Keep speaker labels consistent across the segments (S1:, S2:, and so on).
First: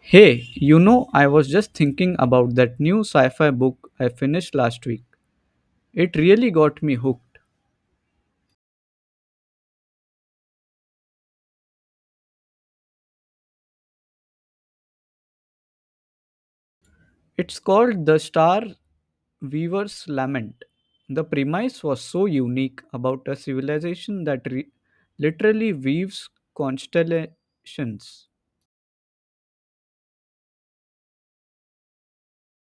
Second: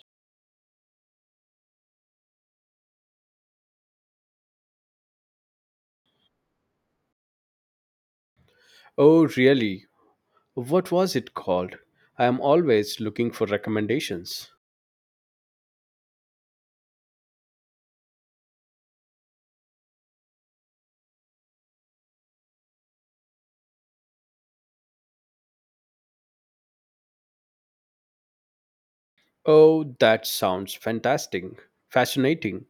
S1: Hey, you know, I was just thinking about that new sci fi book I finished last week. It really got me hooked.
S2: Oh, really? What was it called? I am always looking for recommendations.
S1: It's called The Star Weaver's Lament. The premise was so unique about a civilization that literally weaves constellations.
S2: Oh, that sounds fantastic. Fascinating.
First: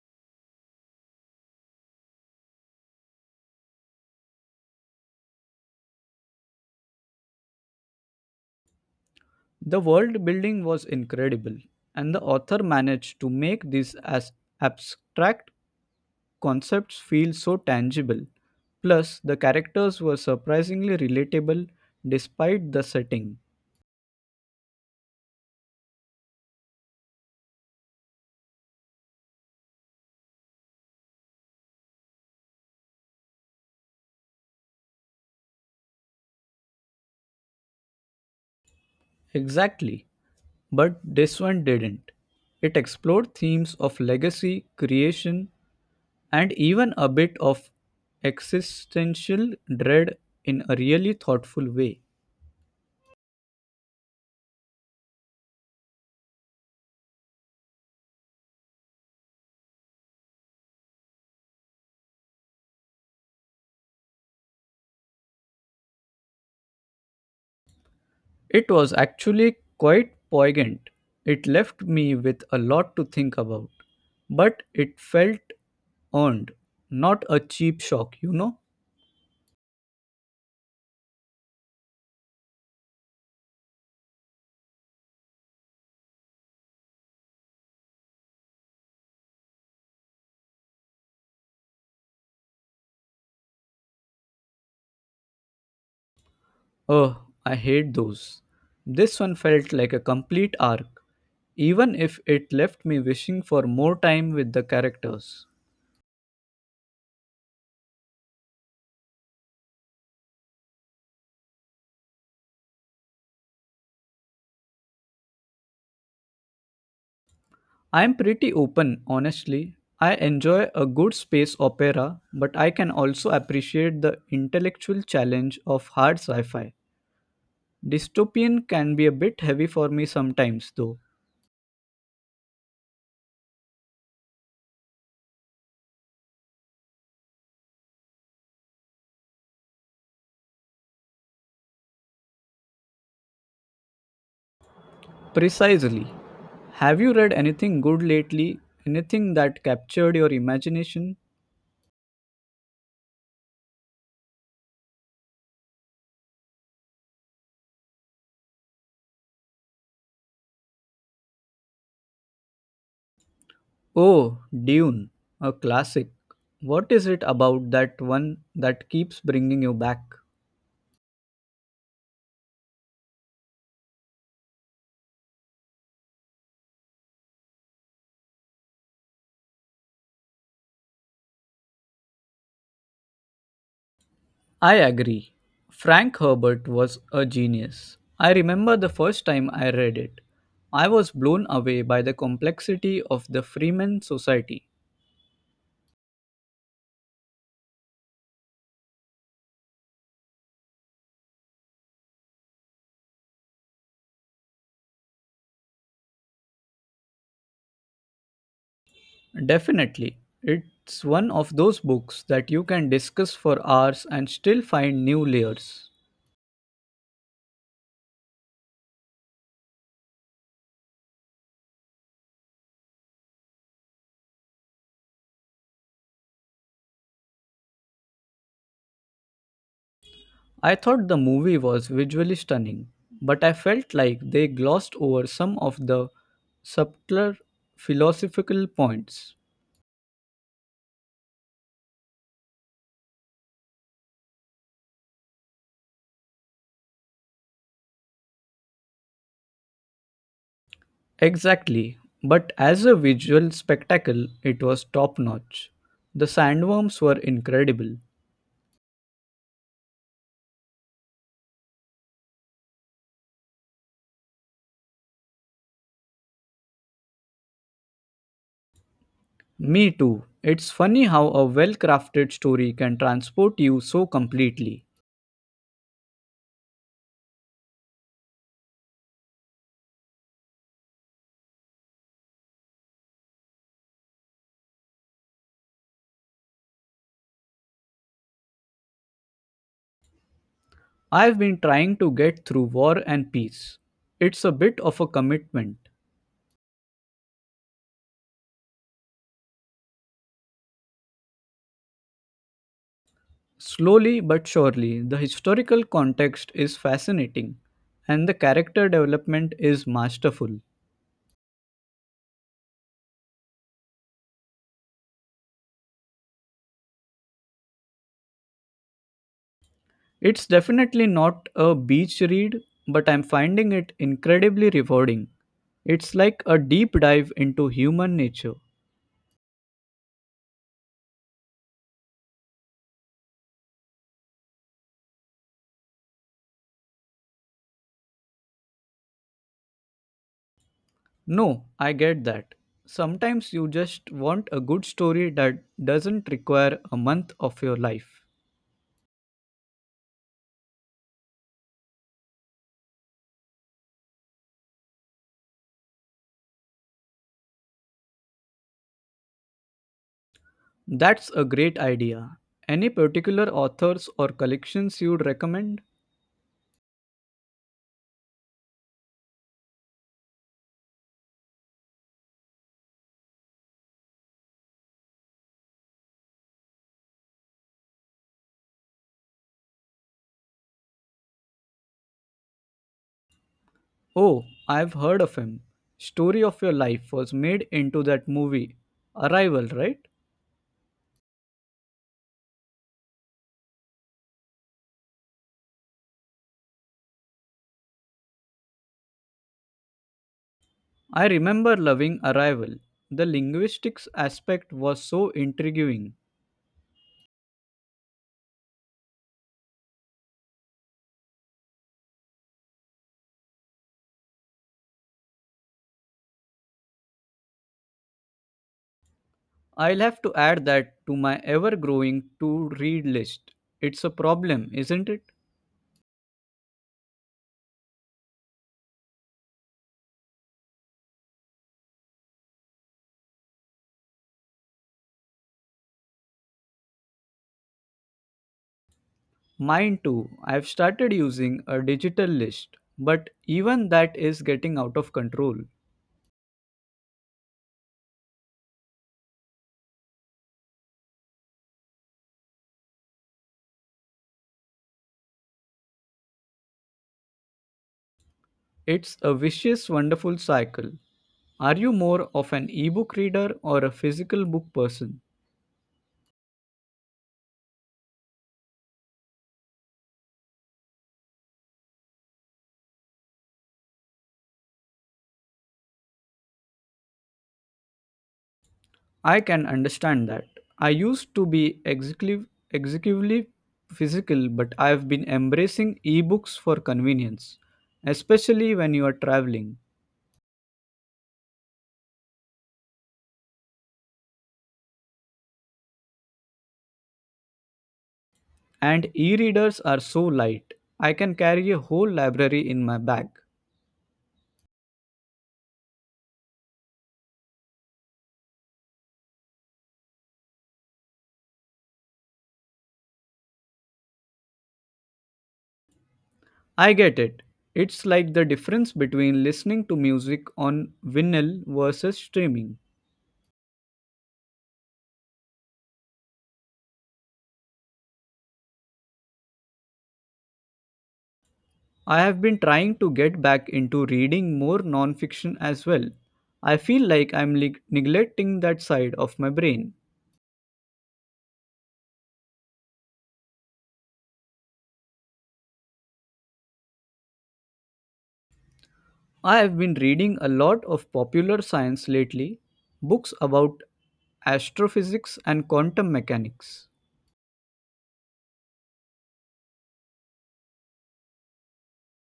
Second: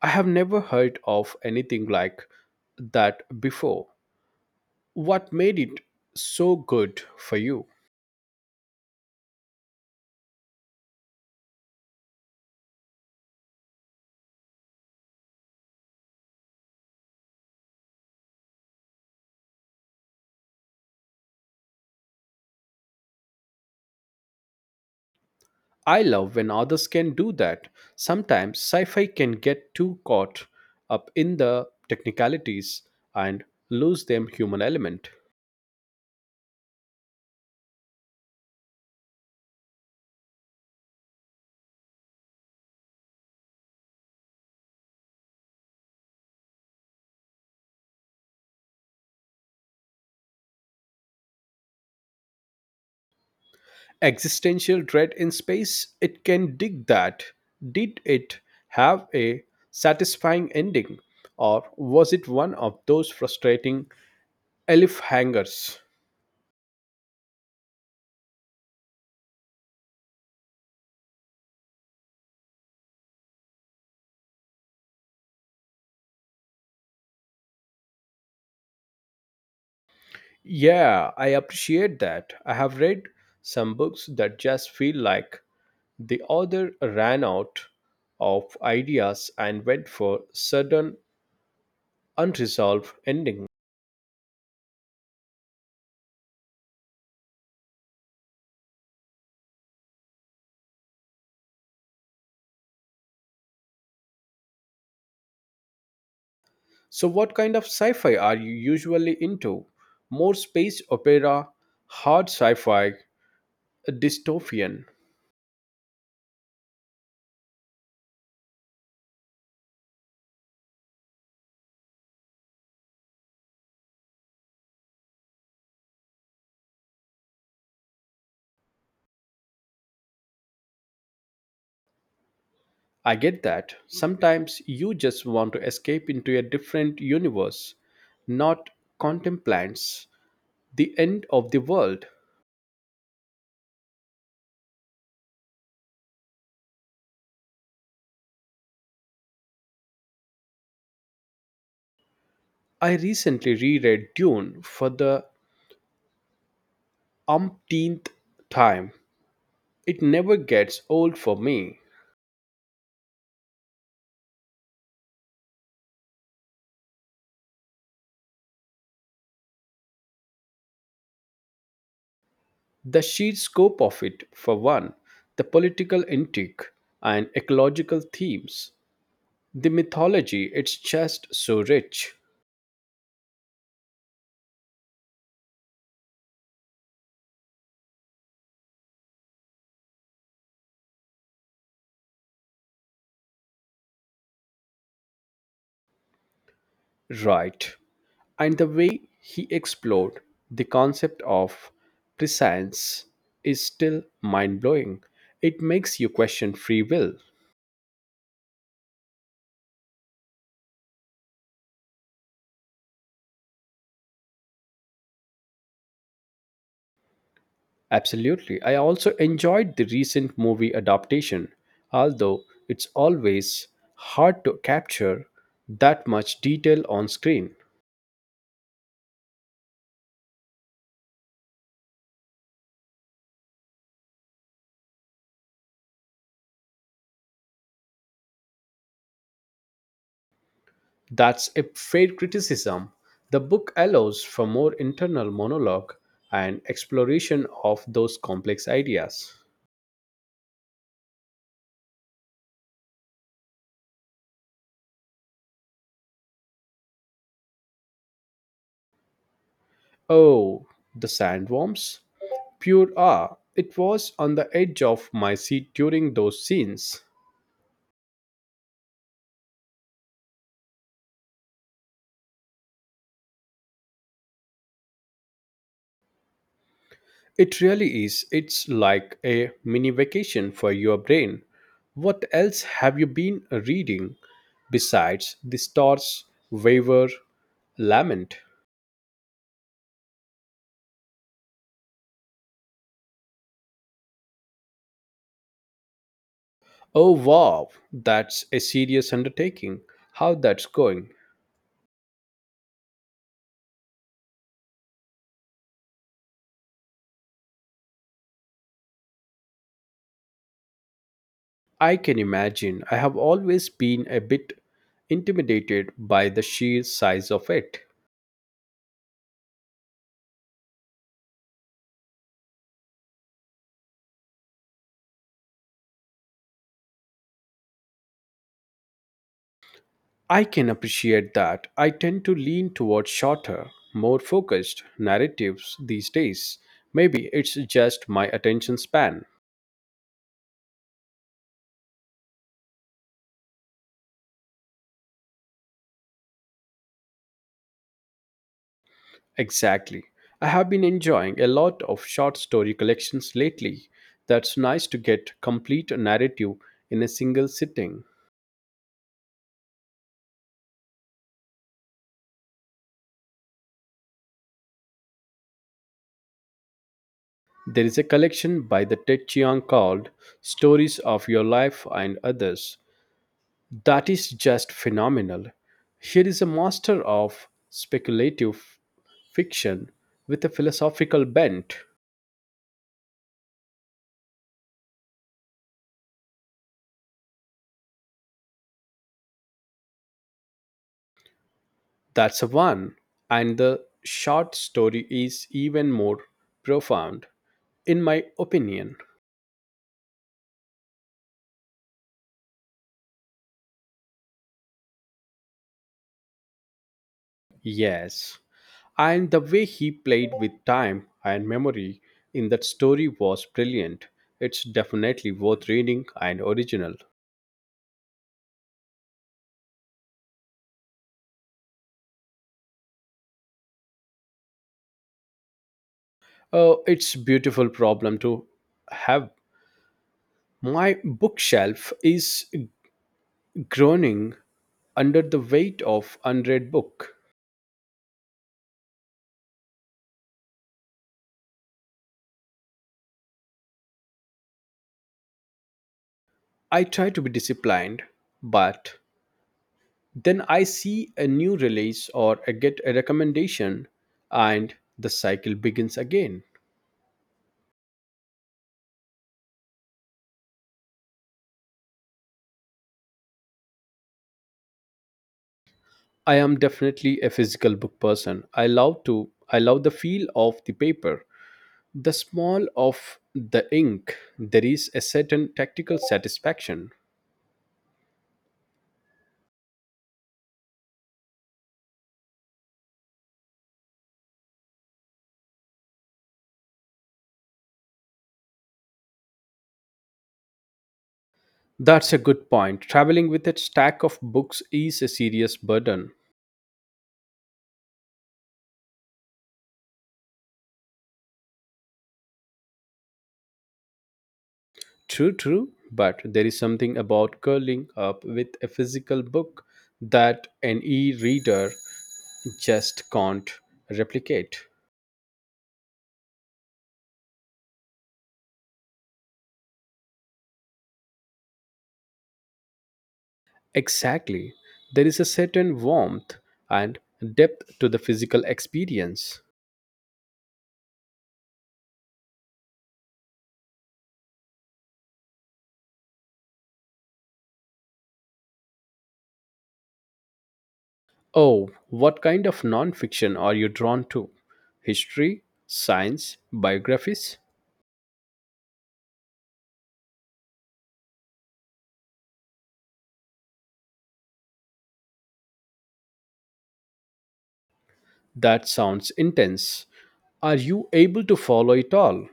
S2: I have never heard of anything like that before. What made it so good for you?
S1: The world building was incredible, and the author managed to make these as abstract concepts feel so tangible. Plus, the characters were surprisingly relatable despite the setting.
S2: I love when others can do that. Sometimes sci fi can get too caught up in the technicalities and lose them human element.
S1: Exactly. But this one didn't. It explored themes of legacy, creation, and even a bit of existential dread in a really thoughtful way.
S2: Existential dread in space? It can dig that. Did it have a satisfying ending? Or was it one of those frustrating elf hangers?
S1: It was actually quite poignant. It left me with a lot to think about, but it felt earned, not a cheap shock, you know?
S2: Yeah, I appreciate that. I have read some books that just feel like the author ran out of ideas and went for sudden unresolved ending.
S1: Oh, I hate those. This one felt like a complete arc, even if it left me wishing for more time with the characters.
S2: So what kind of sci-fi are you usually into? More space opera, hard sci-fi, dystopian.
S1: I'm pretty open, honestly. I enjoy a good space opera, but I can also appreciate the intellectual challenge of hard sci fi. Dystopian can be a bit heavy for me sometimes, though.
S2: I get that. Sometimes you just want to escape into a different universe, not contemplants the end of the world.
S1: Precisely. Have you read anything good lately? Anything that captured your imagination?
S2: I recently reread Dune for the umpteenth time. It never gets old for me.
S1: Oh, Dune, a classic. What is it about that one that keeps bringing you back?
S2: The sheer scope of it, for one, the political intrigue and ecological themes, the mythology, it's just so rich.
S1: I agree. Frank Herbert was a genius. I remember the first time I read it. I was blown away by the complexity of the Freeman Society.
S2: Right. And the way he explored the concept of prescience is still mind blowing. It makes you question free will.
S1: Definitely. It's one of those books that you can discuss for hours and still find new layers.
S2: Absolutely. I also enjoyed the recent movie adaptation, although it's always hard to capture that much detail on screen.
S1: I thought the movie was visually stunning, but I felt like they glossed over some of the subtler philosophical points.
S2: That's a fair criticism. The book allows for more internal monologue and exploration of those complex ideas.
S1: Exactly, but as a visual spectacle, it was top notch. The sandworms were incredible.
S2: Oh, the sandworms? Pure awe. It was on the edge of my seat during those scenes.
S1: Me too. It's funny how a well crafted story can transport you so completely.
S2: It really is. It's like a mini vacation for your brain. What else have you been reading besides the stars waver lament?
S1: I've been trying to get through War and Peace. It's a bit of a commitment.
S2: Oh wow, that's a serious undertaking. How that's going?
S1: Slowly but surely, the historical context is fascinating and the character development is masterful.
S2: I can imagine. I have always been a bit intimidated by the sheer size of it.
S1: It's definitely not a beach read, but I'm finding it incredibly rewarding. It's like a deep dive into human nature.
S2: I can appreciate that. I tend to lean towards shorter, more focused narratives these days. Maybe it's just my attention span.
S1: No, I get that. Sometimes you just want a good story that doesn't require a month of your life.
S2: Exactly. I have been enjoying a lot of short story collections lately. That's nice to get complete narrative in a single sitting.
S1: That's a great idea. Any particular authors or collections you'd recommend?
S2: There is a collection by the Ted Chiang called Stories of Your Life and Others. That is just phenomenal. Here is a master of speculative fiction with a philosophical bent.
S1: Oh, I've heard of him. Story of Your Life was made into that movie, Arrival, right?
S2: That's the one. And the short story is even more profound, in my opinion.
S1: I remember loving Arrival. The linguistics aspect was so intriguing.
S2: Yes. And the way he played with time and memory in that story was brilliant. It's definitely worth reading and original.
S1: I'll have to add that to my ever growing to read list. It's a problem, isn't it?
S2: Oh, it's beautiful problem to have. My bookshelf is groaning under the weight of unread book.
S1: Mine too. I've started using a digital list, but even that is getting out of control.
S2: I try to be disciplined, but then I see a new release or I get a recommendation and the cycle begins again.
S1: It's a vicious, wonderful cycle. Are you more of an ebook reader or a physical book person?
S2: I am definitely a physical book person. I love to I love the feel of the paper, the smell of the ink. There is a certain tactical satisfaction.
S1: I can understand that. I used to be executively physical, but I've been embracing ebooks for convenience, especially when you are traveling.
S2: That's a good point. Traveling with a stack of books is a serious burden.
S1: And e readers are so light, I can carry a whole library in my bag.
S2: True, true, but there is something about curling up with a physical book that an e reader just can't replicate.
S1: I get it. It's like the difference between listening to music on vinyl versus streaming.
S2: Exactly. There is a certain warmth and depth to the physical experience.
S1: I have been trying to get back into reading more nonfiction as well. I feel like I'm neglecting that side of my brain.
S2: Oh, what kind of non fiction are you drawn to? History, science, biographies?
S1: I have been reading a lot of popular science lately, books about astrophysics and quantum mechanics.
S2: That sounds intense. Are you able to follow it all?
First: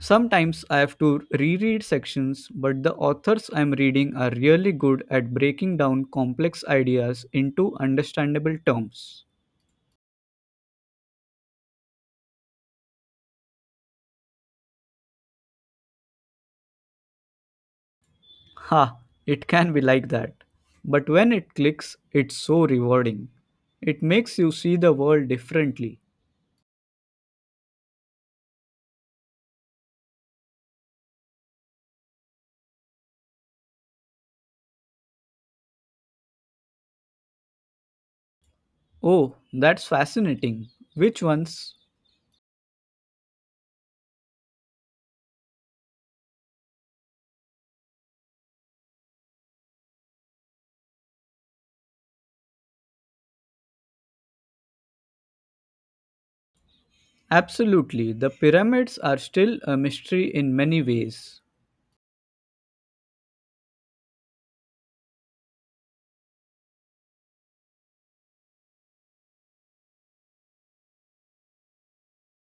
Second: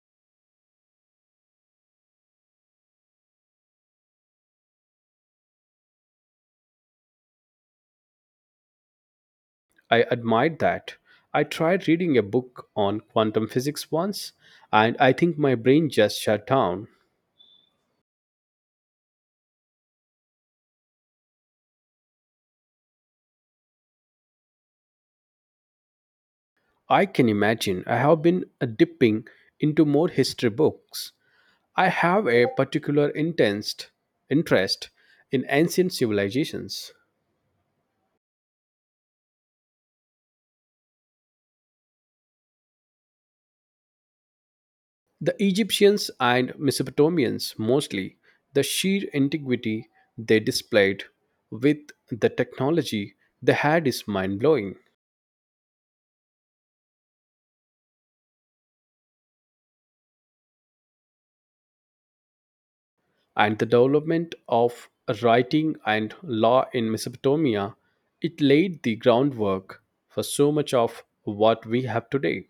S1: Sometimes I have to reread sections, but the authors I'm reading are really good at breaking down complex ideas into understandable terms.
S2: I admired that. I tried reading a book on quantum physics once, and I think my brain just shut down.
S1: Ha, it can be like that. But when it clicks, it's so rewarding. It makes you see the world differently.
S2: I can imagine I have been dipping into more history books. I have a particular intense interest in ancient civilizations.
S1: Oh, that's fascinating. Which ones?
S2: The Egyptians and Mesopotamians mostly, the sheer antiquity they displayed with the technology they had is mind blowing.
S1: Absolutely, the pyramids are still a mystery in many ways.
S2: And the development of writing and law in Mesopotamia, it laid the groundwork for so much of what we have today.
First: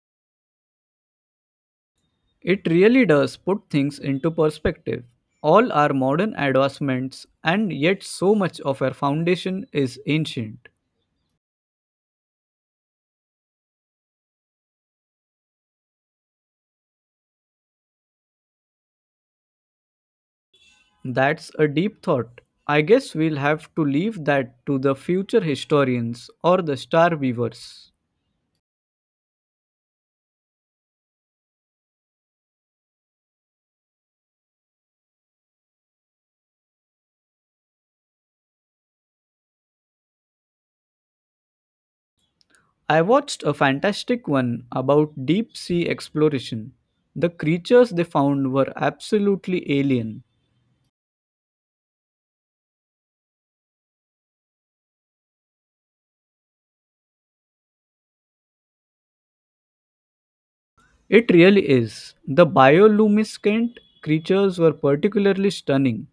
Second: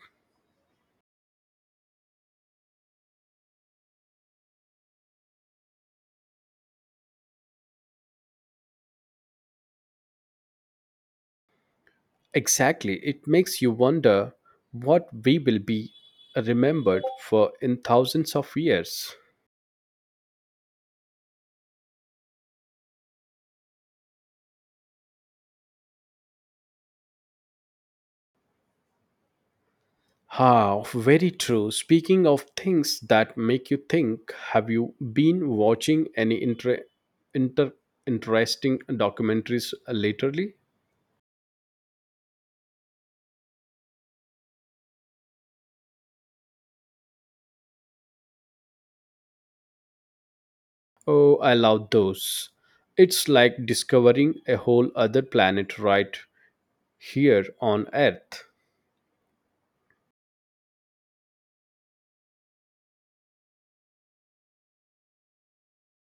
S1: It really does put things into perspective. All our modern advancements, and yet so much of our foundation is ancient.
S2: Exactly, it makes you wonder what we will be remembered for in thousands of years.
S1: That's a deep thought. I guess we'll have to leave that to the future historians or the star weavers.
S2: Ah, very true. Speaking of things that make you think, have you been watching any inter- interesting documentaries lately?
S1: I watched a fantastic one about deep sea exploration. The creatures they found were absolutely alien.
S2: Oh, I love those. It's like discovering a whole other planet right here on Earth.
S1: It really is. The bioluminescent creatures were particularly stunning.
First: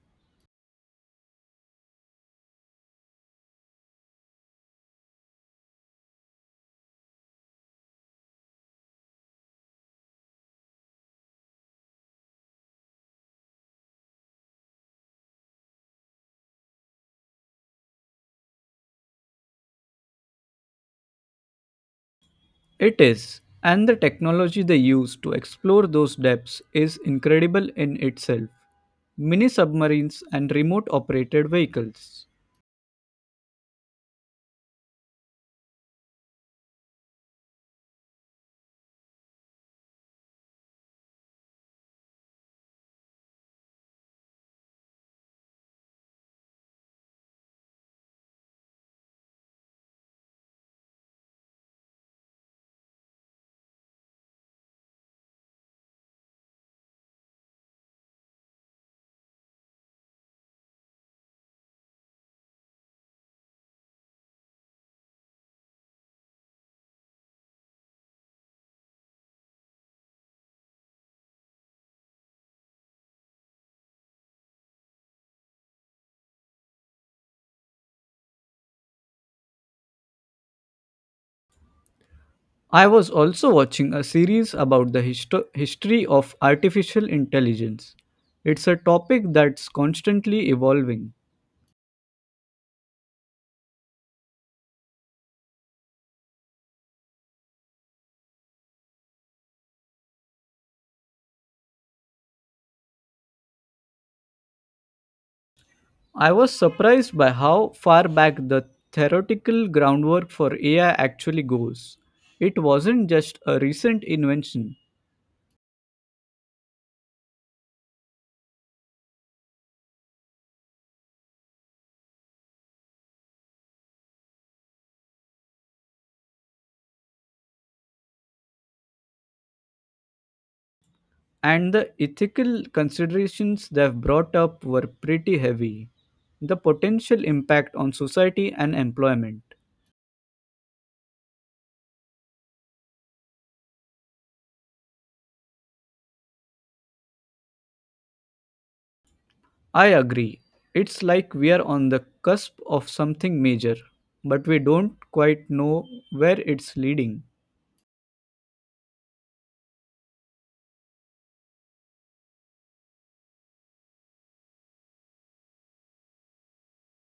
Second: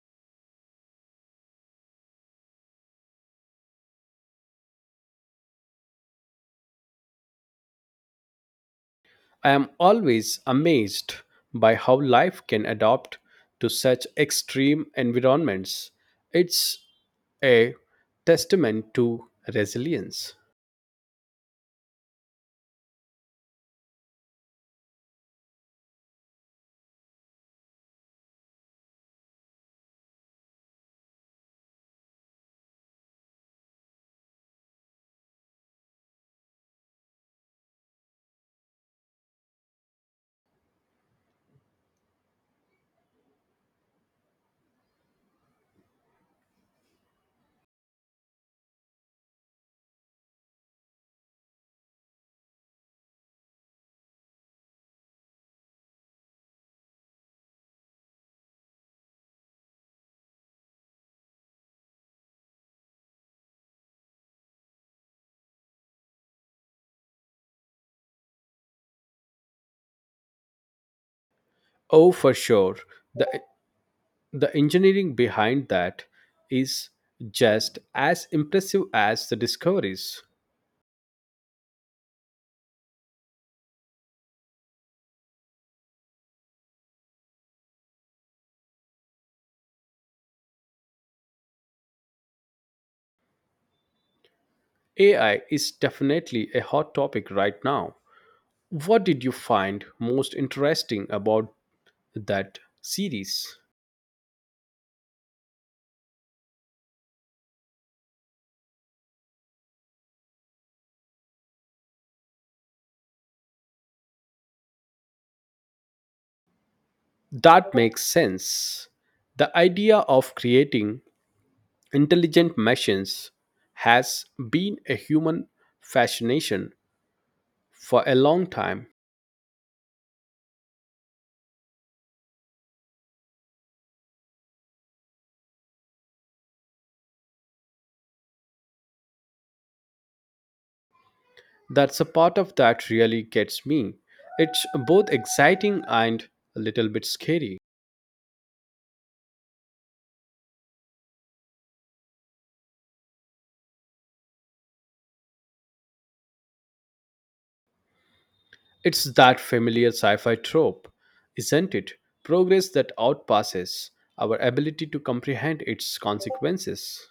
S2: I am always amazed by how life can adapt to such extreme environments. It's a testament to resilience.
S1: It is. And the technology they used to explore those depths is incredible in itself. Mini submarines and remote operated vehicles.
S2: Oh, for sure. The, the engineering behind that is just as impressive as the discoveries.
S1: I was also watching a series about the history of artificial intelligence. It's a topic that's constantly evolving.
S2: AI is definitely a hot topic right now. What did you find most interesting about that series?
S1: I was surprised by how far back the theoretical groundwork for AI actually goes. It wasn't just a recent invention,
S2: That makes sense. The idea of creating intelligent machines has been a human fascination for a long time.
S1: and the ethical considerations they've brought up were pretty heavy. The potential impact on society and employment.
S2: That's a part of that really gets me. It's both exciting and a little bit scary.
S1: I agree. It's like we're on the cusp of something major, but we don't quite know where it's leading.
S2: It's that familiar sci fi trope, isn't it? Progress that outpasses our ability to comprehend its consequences.